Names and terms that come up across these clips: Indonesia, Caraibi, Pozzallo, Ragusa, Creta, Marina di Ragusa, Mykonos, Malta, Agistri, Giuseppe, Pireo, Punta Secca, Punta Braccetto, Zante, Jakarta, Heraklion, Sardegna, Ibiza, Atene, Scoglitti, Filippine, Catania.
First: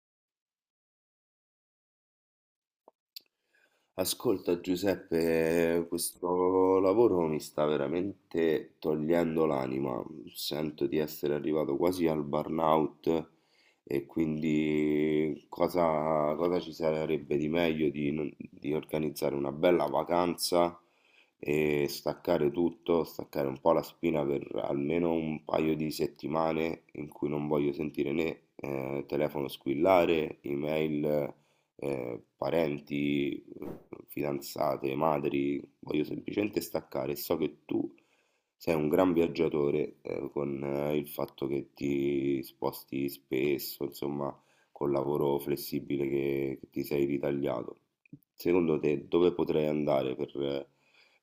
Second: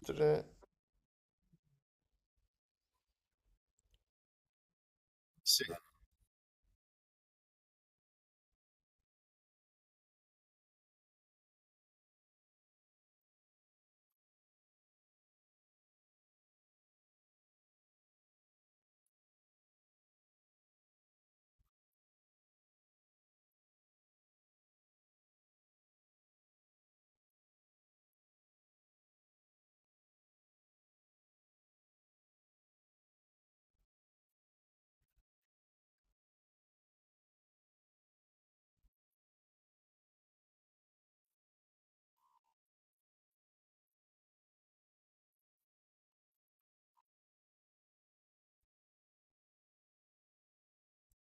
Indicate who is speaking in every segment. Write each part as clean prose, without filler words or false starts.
Speaker 1: Tre.
Speaker 2: Ascolta
Speaker 1: Sì.
Speaker 2: Giuseppe, questo lavoro mi sta veramente togliendo l'anima. Sento di essere arrivato quasi al burnout, e quindi cosa ci sarebbe di meglio di, non- di organizzare una bella vacanza e staccare tutto, staccare un po' la spina per almeno un paio di settimane, in cui non voglio sentire né telefono squillare, email, parenti, fidanzate, madri. Voglio semplicemente staccare, e so che tu sei un gran viaggiatore, con il fatto che ti sposti spesso, insomma, col lavoro flessibile che ti sei ritagliato. Secondo te dove potrei andare per, eh,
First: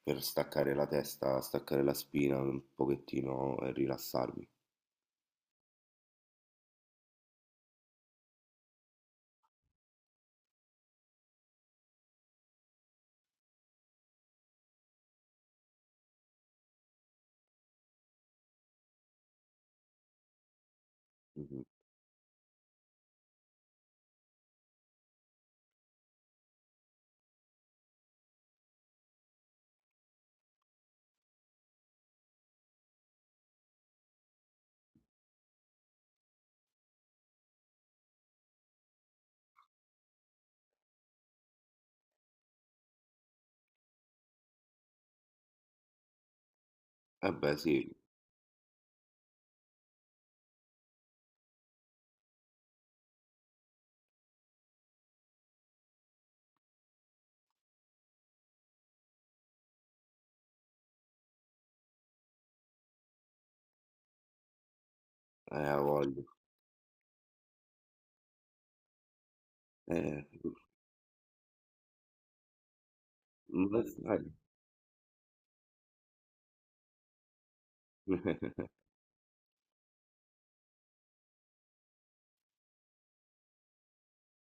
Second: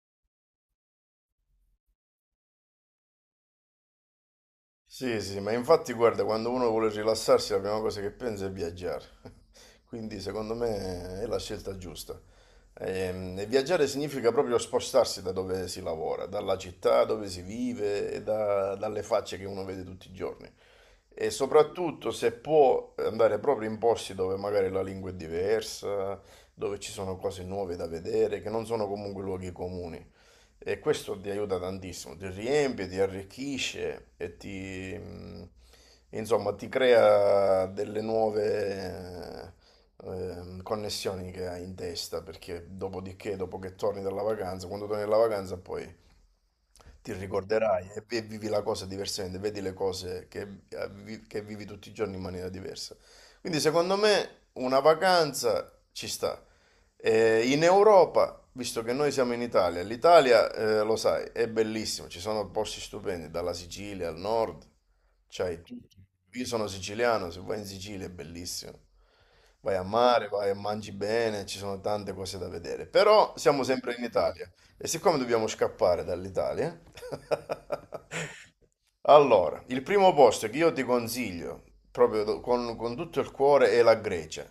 Speaker 2: per staccare la testa, staccare la spina un pochettino e rilassarmi?
Speaker 1: Sì, sì, ma infatti guarda, quando uno vuole rilassarsi la prima cosa che pensa è viaggiare. Quindi secondo me è la scelta giusta. Viaggiare significa proprio spostarsi da dove si lavora, dalla città dove si vive e dalle facce che uno vede tutti i giorni. E
Speaker 2: Mhm.
Speaker 1: soprattutto se può andare proprio in posti dove magari la lingua è diversa, dove ci sono cose nuove da vedere, che non sono comunque luoghi comuni. E questo ti aiuta tantissimo, ti riempie, ti arricchisce e ti, insomma, ti crea delle nuove connessioni che hai in testa, perché dopodiché, dopo che torni dalla vacanza, quando torni dalla vacanza poi ti
Speaker 2: Eh beh sì.
Speaker 1: ricorderai e vivi la cosa diversamente, vedi le cose che, che vivi tutti i giorni in maniera diversa. Quindi secondo me una vacanza ci sta. In Europa, visto che noi siamo in Italia, l'Italia, lo sai, è bellissima, ci sono posti stupendi, dalla Sicilia al nord, c'hai
Speaker 2: Eh, ha
Speaker 1: tutto.
Speaker 2: voglia.
Speaker 1: Io sono siciliano, se vai in Sicilia è bellissimo. Vai a mare,
Speaker 2: Eh,
Speaker 1: vai e mangi bene, ci sono tante cose da vedere. Però siamo
Speaker 2: ma
Speaker 1: sempre in
Speaker 2: sai-
Speaker 1: Italia. E siccome dobbiamo scappare dall'Italia, allora, il primo posto che io ti consiglio, proprio con tutto il cuore, è la Grecia.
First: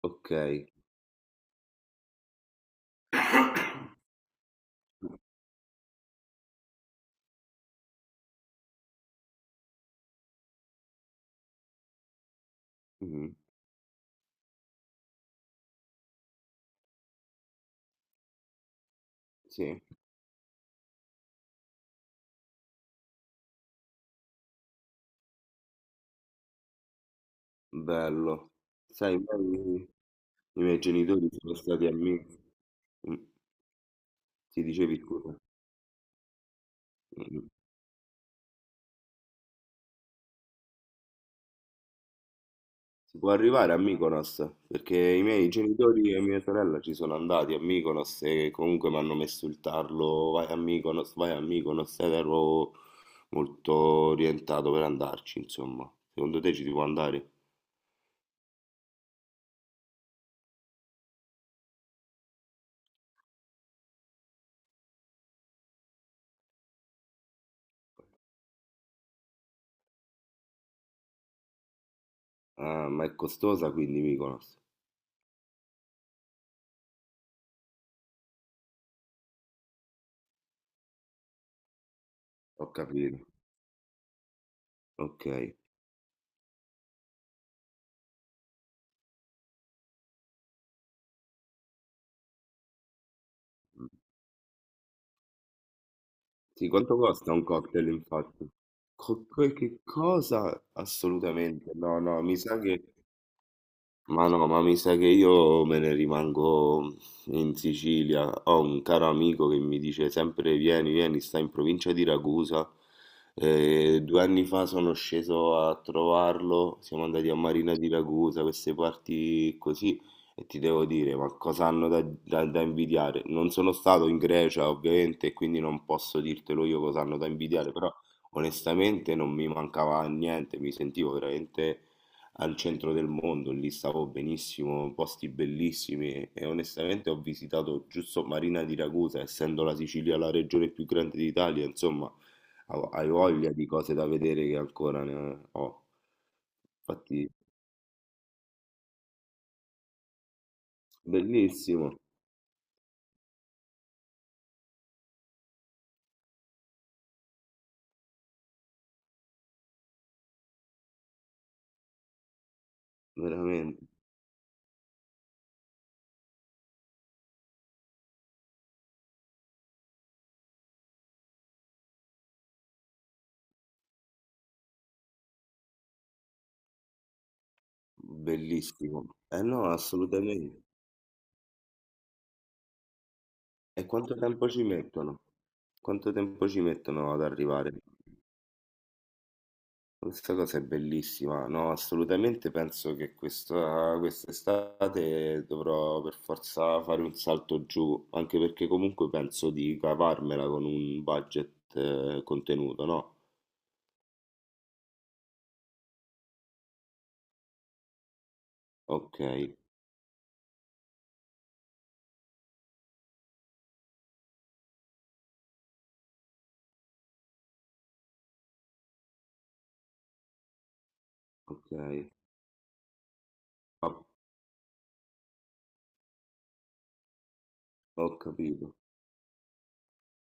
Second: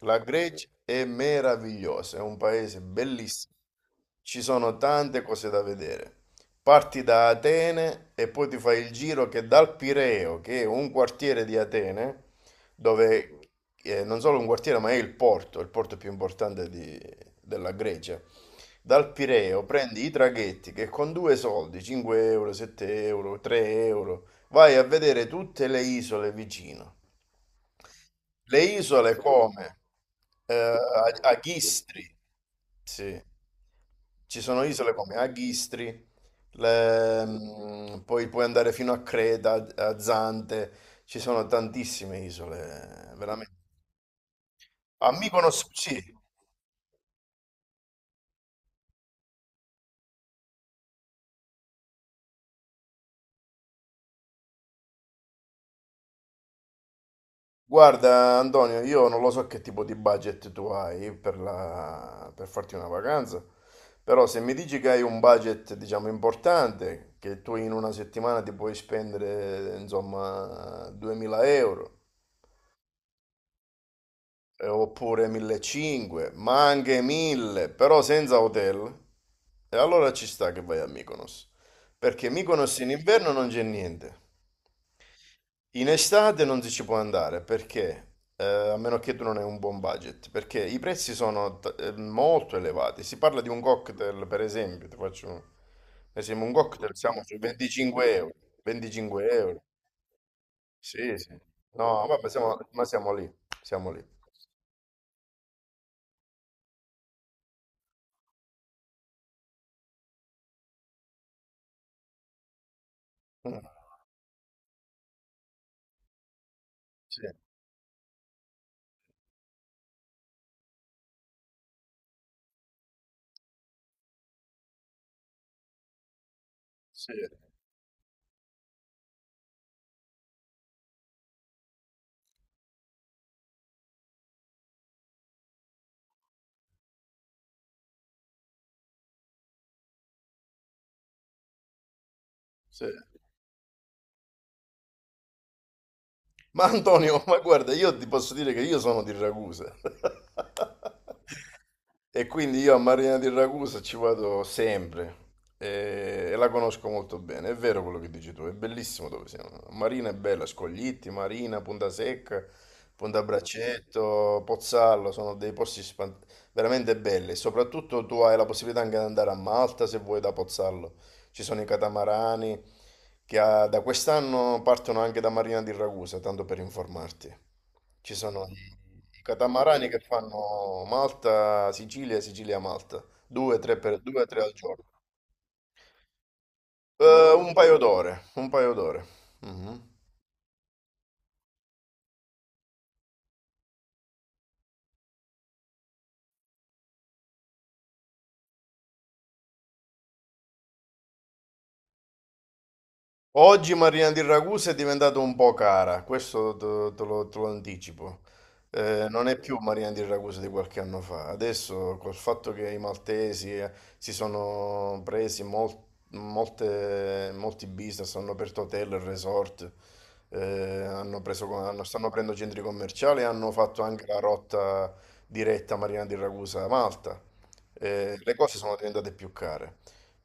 Speaker 1: La
Speaker 2: Ok.
Speaker 1: Grecia è meravigliosa, è un paese bellissimo. Ci sono tante cose da vedere. Parti da Atene e poi ti fai il giro che dal Pireo, che è un quartiere di Atene,
Speaker 2: Mh-mh.
Speaker 1: dove non solo un quartiere, ma è il porto più importante della Grecia. Dal Pireo
Speaker 2: Sì,
Speaker 1: prendi i traghetti che con due soldi, 5 euro, 7 euro, 3 euro, vai a vedere tutte le isole vicino.
Speaker 2: bello.
Speaker 1: Le isole
Speaker 2: Sai,
Speaker 1: come
Speaker 2: poi i miei genitori sono stati a
Speaker 1: Agistri,
Speaker 2: Myk- mh,
Speaker 1: sì. Ci sono
Speaker 2: sì,
Speaker 1: isole
Speaker 2: dicevi
Speaker 1: come
Speaker 2: scusa?
Speaker 1: Agistri,
Speaker 2: Mh-mh.
Speaker 1: poi puoi andare fino a Creta, a Zante, ci sono tantissime isole,
Speaker 2: Si può
Speaker 1: veramente.
Speaker 2: arrivare a Mykonos? Perché
Speaker 1: A
Speaker 2: i miei
Speaker 1: Mykonos, sì.
Speaker 2: genitori e mia sorella ci sono andati a Mykonos e comunque m'hanno messo il tarlo: vai a Mykonos", ed ero molto orientato per andarci, insomma. Secondo te ci si può andare?
Speaker 1: Guarda, Antonio, io non lo so che tipo di budget tu hai per, per farti una vacanza, però se mi dici che hai un budget, diciamo, importante, che tu in una settimana ti puoi spendere, insomma, 2000 euro,
Speaker 2: Ah, ma è costosa quindi Mykonos?
Speaker 1: oppure 1500, ma anche 1000, però senza hotel, e allora ci sta che vai a Mykonos, perché
Speaker 2: Ho
Speaker 1: Mykonos in
Speaker 2: capito,
Speaker 1: inverno non c'è niente.
Speaker 2: okay.
Speaker 1: In estate non si ci può andare perché, a meno che tu non hai un buon budget, perché i prezzi sono molto elevati. Si parla di un
Speaker 2: Mh.
Speaker 1: cocktail, per esempio, ti faccio un esempio, un
Speaker 2: Sì,
Speaker 1: cocktail
Speaker 2: quanto
Speaker 1: siamo
Speaker 2: costa
Speaker 1: sui
Speaker 2: un cocktail,
Speaker 1: 25 euro.
Speaker 2: infatti?
Speaker 1: 25
Speaker 2: Quel
Speaker 1: euro.
Speaker 2: che cosa?
Speaker 1: Sì, sì.
Speaker 2: Assolutamente no,
Speaker 1: No,
Speaker 2: no,
Speaker 1: vabbè,
Speaker 2: mi
Speaker 1: siamo,
Speaker 2: sa che...
Speaker 1: ma siamo lì, siamo lì.
Speaker 2: Ma no, ma mi sa che io me ne rimango in Sicilia. Ho un caro amico che mi dice sempre vieni, vieni, sta in provincia di Ragusa.
Speaker 1: Mm.
Speaker 2: 2 anni fa sono sceso a trovarlo, siamo
Speaker 1: Sì,
Speaker 2: andati a Marina di Ragusa, queste parti così, e ti devo dire, ma cosa hanno da invidiare? Non sono stato in Grecia, ovviamente, e quindi non posso dirtelo io cosa
Speaker 1: sì,
Speaker 2: hanno da invidiare, però onestamente non mi mancava niente, mi sentivo veramente al centro del mondo, lì stavo benissimo, posti bellissimi, e onestamente ho visitato giusto Marina di Ragusa. Essendo la Sicilia la regione più grande d'Italia, insomma,
Speaker 1: sì.
Speaker 2: hai voglia di cose da vedere che ancora ne ho.
Speaker 1: Ma Antonio,
Speaker 2: Infatti,
Speaker 1: ma guarda, io ti posso dire che io sono di Ragusa.
Speaker 2: bellissimo,
Speaker 1: E quindi io a Marina di Ragusa ci vado sempre e la conosco molto bene. È vero quello che dici tu, è bellissimo dove siamo. Marina è bella, Scoglitti, Marina, Punta Secca, Punta
Speaker 2: veramente,
Speaker 1: Braccetto, Pozzallo, sono dei posti veramente belli. Soprattutto tu hai la possibilità anche di andare a Malta se vuoi da Pozzallo. Ci sono i catamarani che da quest'anno partono anche da Marina di Ragusa, tanto per informarti. Ci sono i,
Speaker 2: bellissimo.
Speaker 1: i
Speaker 2: Eh no,
Speaker 1: catamarani che
Speaker 2: assolutamente.
Speaker 1: fanno Malta, Sicilia, Sicilia, Malta, due, tre,
Speaker 2: E
Speaker 1: per,
Speaker 2: quanto
Speaker 1: due, tre
Speaker 2: tempo
Speaker 1: al
Speaker 2: ci
Speaker 1: giorno.
Speaker 2: mettono? Quanto tempo ci mettono ad
Speaker 1: Un paio
Speaker 2: arrivare?
Speaker 1: d'ore, un paio d'ore. Mhm.
Speaker 2: Questa cosa è bellissima, no, assolutamente penso che questa, quest'estate dovrò per forza fare un salto giù, anche perché comunque penso di cavarmela con un budget contenuto, no?
Speaker 1: Oggi Marina di Ragusa è diventata un po' cara, questo te, te lo anticipo.
Speaker 2: Ok,
Speaker 1: Non è più Marina di Ragusa di qualche anno fa. Adesso, col fatto che i maltesi si sono presi molti business, hanno aperto hotel, resort, eh, hanno preso,
Speaker 2: ok,
Speaker 1: stanno aprendo centri commerciali e hanno fatto anche
Speaker 2: ho,
Speaker 1: la rotta diretta Marina di Ragusa-Malta.
Speaker 2: ho
Speaker 1: Le cose
Speaker 2: capito.
Speaker 1: sono diventate più care.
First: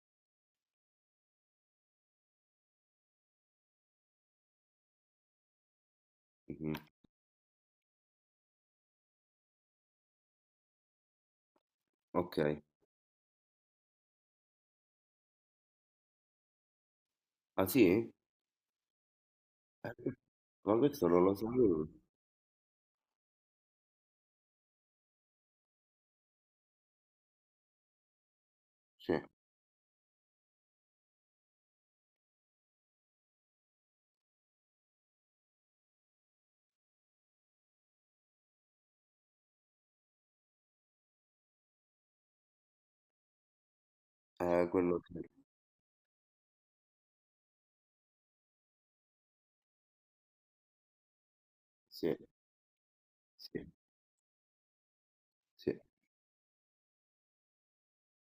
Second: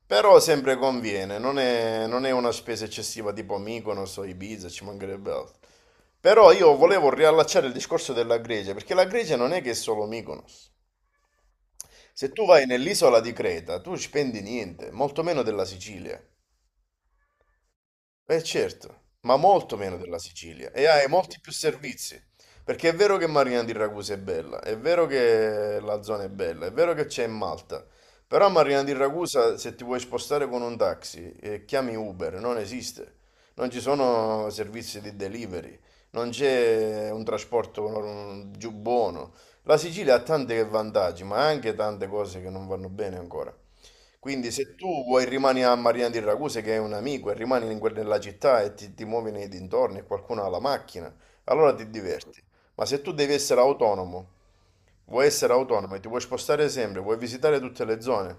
Speaker 1: Però sempre conviene, non è una spesa eccessiva tipo Mykonos o Ibiza, ci mancherebbe altro. Però io
Speaker 2: Mhm.
Speaker 1: volevo riallacciare il discorso della Grecia, perché la Grecia non è che è solo Mykonos. Se
Speaker 2: Ok,
Speaker 1: tu vai nell'isola di Creta, tu spendi niente, molto meno della Sicilia.
Speaker 2: ah sì?
Speaker 1: Eh certo, ma molto meno della Sicilia
Speaker 2: Ma
Speaker 1: e hai
Speaker 2: questo non lo
Speaker 1: molti più
Speaker 2: sapevo.
Speaker 1: servizi, perché è vero che Marina di Ragusa è bella, è vero che la zona è bella, è vero che c'è in Malta, però a Marina di
Speaker 2: Sì,
Speaker 1: Ragusa se ti vuoi spostare con un taxi e chiami Uber, non esiste, non ci sono servizi di delivery, non c'è un trasporto giù buono. La Sicilia ha tanti vantaggi, ma anche tante cose che non vanno bene ancora. Quindi se
Speaker 2: quello
Speaker 1: tu
Speaker 2: sì,
Speaker 1: vuoi rimani a Marina di Raguse che è un amico e rimani in nella città e ti muovi nei dintorni e qualcuno ha la macchina, allora ti
Speaker 2: sì,
Speaker 1: diverti. Ma se tu devi essere
Speaker 2: sì,
Speaker 1: autonomo, vuoi essere
Speaker 2: sì.
Speaker 1: autonomo e ti vuoi spostare sempre, vuoi visitare tutte le zone,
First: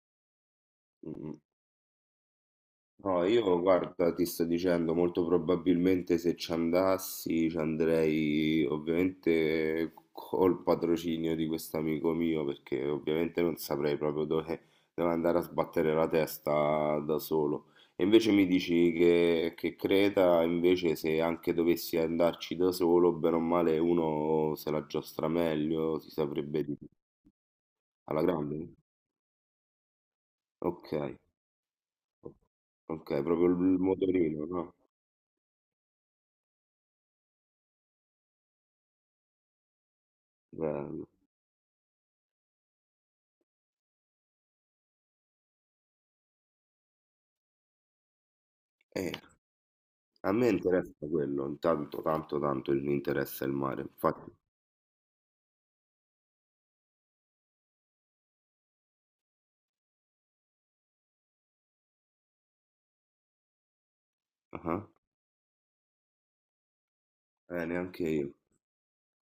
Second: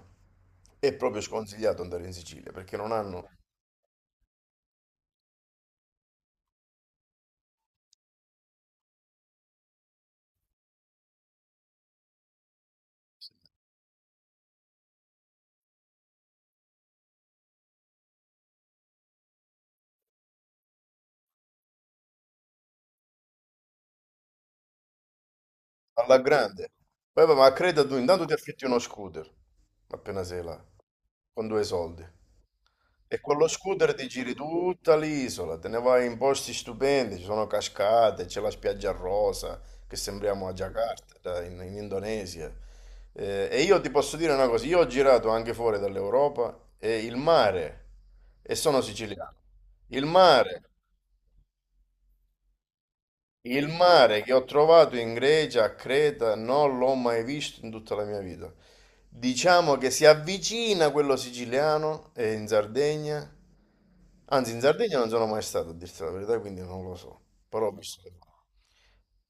Speaker 1: è proprio
Speaker 2: Mm.
Speaker 1: sconsigliato andare in Sicilia perché non
Speaker 2: No,
Speaker 1: hanno
Speaker 2: io guarda, ti sto dicendo, molto probabilmente se ci andassi ci andrei ovviamente col patrocinio di questo amico mio, perché ovviamente non saprei proprio dove, dove andare a sbattere la testa da solo. E invece mi dici che Creta, invece se anche dovessi andarci da solo, bene o male uno se la giostra meglio, si
Speaker 1: alla
Speaker 2: saprebbe
Speaker 1: grande.
Speaker 2: di...
Speaker 1: Poi, vabbè, ma credo tu,
Speaker 2: Alla
Speaker 1: intanto ti affitti
Speaker 2: grande?
Speaker 1: uno scooter, appena sei là,
Speaker 2: Ok,
Speaker 1: con due soldi. E
Speaker 2: ok,
Speaker 1: con lo
Speaker 2: proprio il
Speaker 1: scooter ti giri
Speaker 2: motorino, no?
Speaker 1: tutta l'isola, te ne vai in posti stupendi, ci sono cascate, c'è la spiaggia rosa, che sembriamo a
Speaker 2: Bello.
Speaker 1: Jakarta, in, in Indonesia. E io ti posso dire una cosa, io ho girato anche fuori dall'Europa e il mare, e sono
Speaker 2: Eh,
Speaker 1: siciliano, il
Speaker 2: a me
Speaker 1: mare
Speaker 2: interessa quello, intanto tanto tanto mi interessa il
Speaker 1: il
Speaker 2: mare,
Speaker 1: mare che
Speaker 2: infatti,
Speaker 1: ho trovato in Grecia, a Creta, non l'ho mai visto in tutta la mia vita. Diciamo che si avvicina a quello siciliano e in Sardegna. Anzi, in
Speaker 2: ah,
Speaker 1: Sardegna non sono mai stato, a dirti la verità, quindi non lo so. Però ho visto,
Speaker 2: neanche
Speaker 1: che
Speaker 2: io,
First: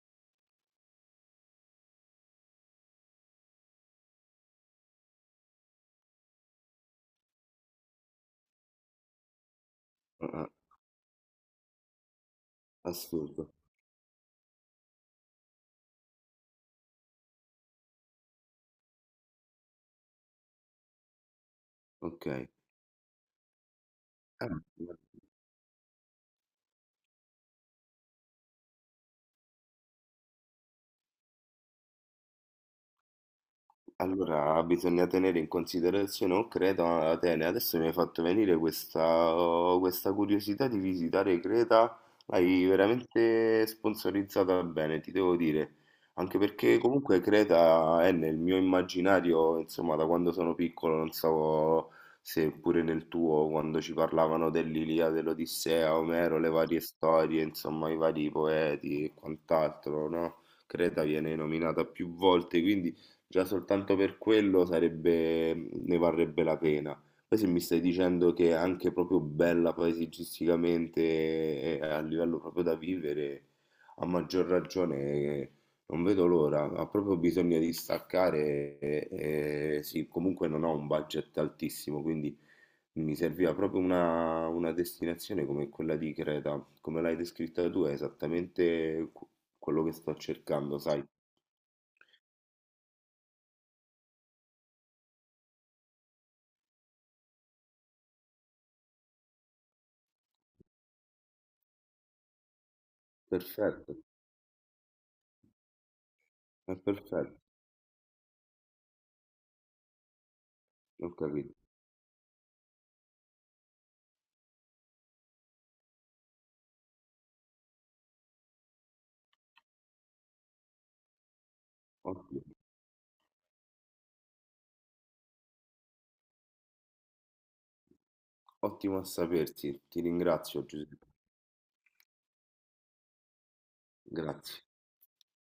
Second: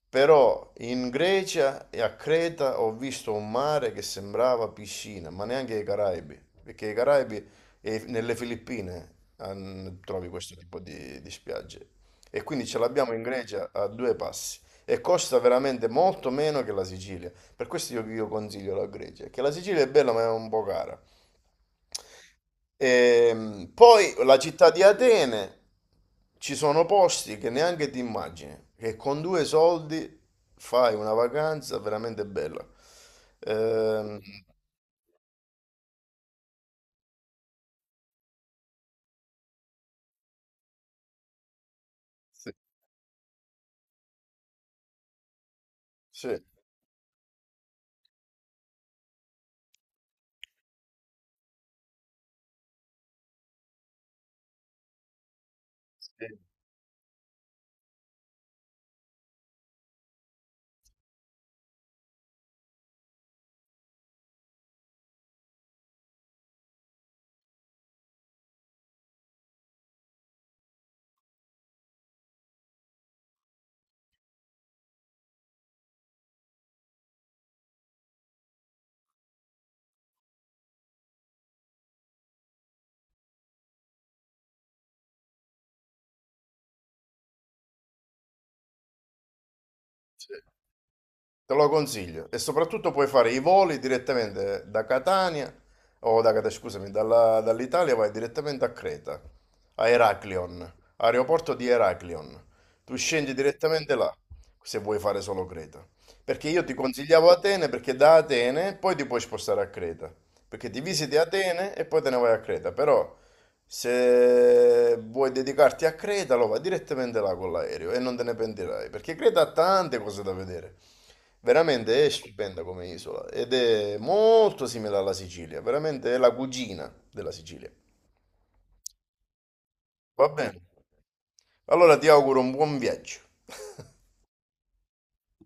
Speaker 1: però in Grecia e a Creta ho visto un mare che sembrava piscina, ma neanche i Caraibi, perché i Caraibi e nelle Filippine
Speaker 2: ah,
Speaker 1: trovi
Speaker 2: ah,
Speaker 1: questo tipo di spiagge. E quindi ce l'abbiamo in
Speaker 2: assurdo,
Speaker 1: Grecia a due passi. E costa veramente molto meno che la Sicilia. Per questo io consiglio la Grecia, che la Sicilia è bella ma è un po' cara.
Speaker 2: ok.
Speaker 1: Poi la
Speaker 2: Ah,
Speaker 1: città di Atene, ci sono posti che neanche ti immagini, che con due soldi fai una vacanza veramente bella. Ehm,
Speaker 2: allora, bisogna tenere in considerazione, o Creta o Atene. Adesso mi hai fatto venire questa curiosità di visitare Creta,
Speaker 1: sì,
Speaker 2: l'hai veramente sponsorizzata bene, ti devo dire. Anche
Speaker 1: sì.
Speaker 2: perché comunque Creta è nel mio immaginario, insomma, da quando sono piccolo, non so se pure nel tuo, quando ci parlavano dell'Ilia, dell'Odissea, Omero, le varie storie, insomma, i vari poeti e quant'altro, no? Creta viene nominata più volte, quindi... Già soltanto per quello sarebbe, ne varrebbe la pena. Poi se mi stai dicendo che è anche proprio bella paesaggisticamente e a livello proprio da vivere, a maggior ragione non vedo l'ora. Ha proprio bisogno di staccare e sì, comunque non ho un budget altissimo, quindi mi serviva proprio una destinazione come quella di Creta. Come l'hai descritta tu è esattamente quello che sto cercando, sai?
Speaker 1: Te lo consiglio e soprattutto puoi fare i voli direttamente da Catania, o da Catania, scusami, dall'Italia vai direttamente a Creta, a Heraklion, aeroporto di Heraklion. Tu scendi direttamente
Speaker 2: Perfetto,
Speaker 1: là se vuoi fare solo Creta. Perché io ti
Speaker 2: è
Speaker 1: consigliavo
Speaker 2: perfetto.
Speaker 1: Atene perché da Atene poi ti puoi spostare a Creta. Perché ti
Speaker 2: Ho
Speaker 1: visiti
Speaker 2: capito,
Speaker 1: Atene e poi te ne vai a Creta, però se vuoi dedicarti a Creta lo vai direttamente là con l'aereo e non te ne pentirai, perché Creta ha tante cose da vedere. Veramente è
Speaker 2: ottimo,
Speaker 1: stupenda come isola ed è molto simile alla Sicilia, veramente è la cugina della Sicilia.
Speaker 2: ottimo a sapersi, ti
Speaker 1: Va bene.
Speaker 2: ringrazio Giuseppe,
Speaker 1: Allora ti auguro un buon viaggio.
Speaker 2: grazie.